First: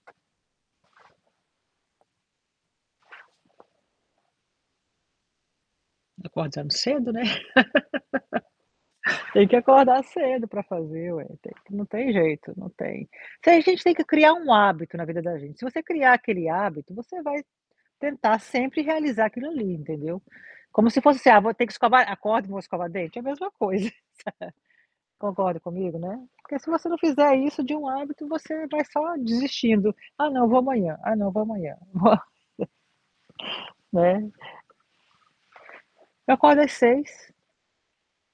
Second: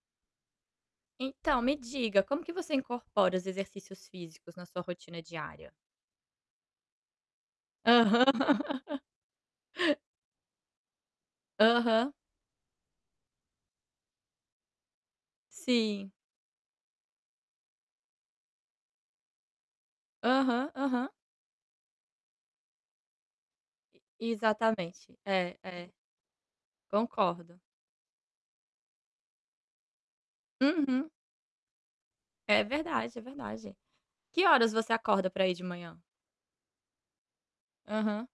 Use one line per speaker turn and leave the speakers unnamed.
Então, me diga, como que você incorpora os exercícios físicos na sua rotina diária?
Acordo sempre cedo, né.
Aham.
Tem que acordar cedo pra fazer ué, tem que não tem
Aham.
jeito, não tem tem a gente tem que criar um hábito na vida da gente, se você
Sim.
criar aquele hábito você vai, tentar sempre realizar aquilo ali, entendeu,
Aham,
como se
aham.
fosse: "Ah vou ter que escovar acordo e vou escovar dente.", é a mesma coisa.
E exatamente, é,
Concorda
é,
comigo, né, porque se você não fizer
concordo.
isso de um hábito você vai só desistindo "Ah não, vou amanhã,
Uhum.
ah não vou amanhã, vou"
É
Nossa
verdade, é verdade.
né?
Que horas você acorda pra ir de manhã?
Eu acordo às 6:00.
Aham.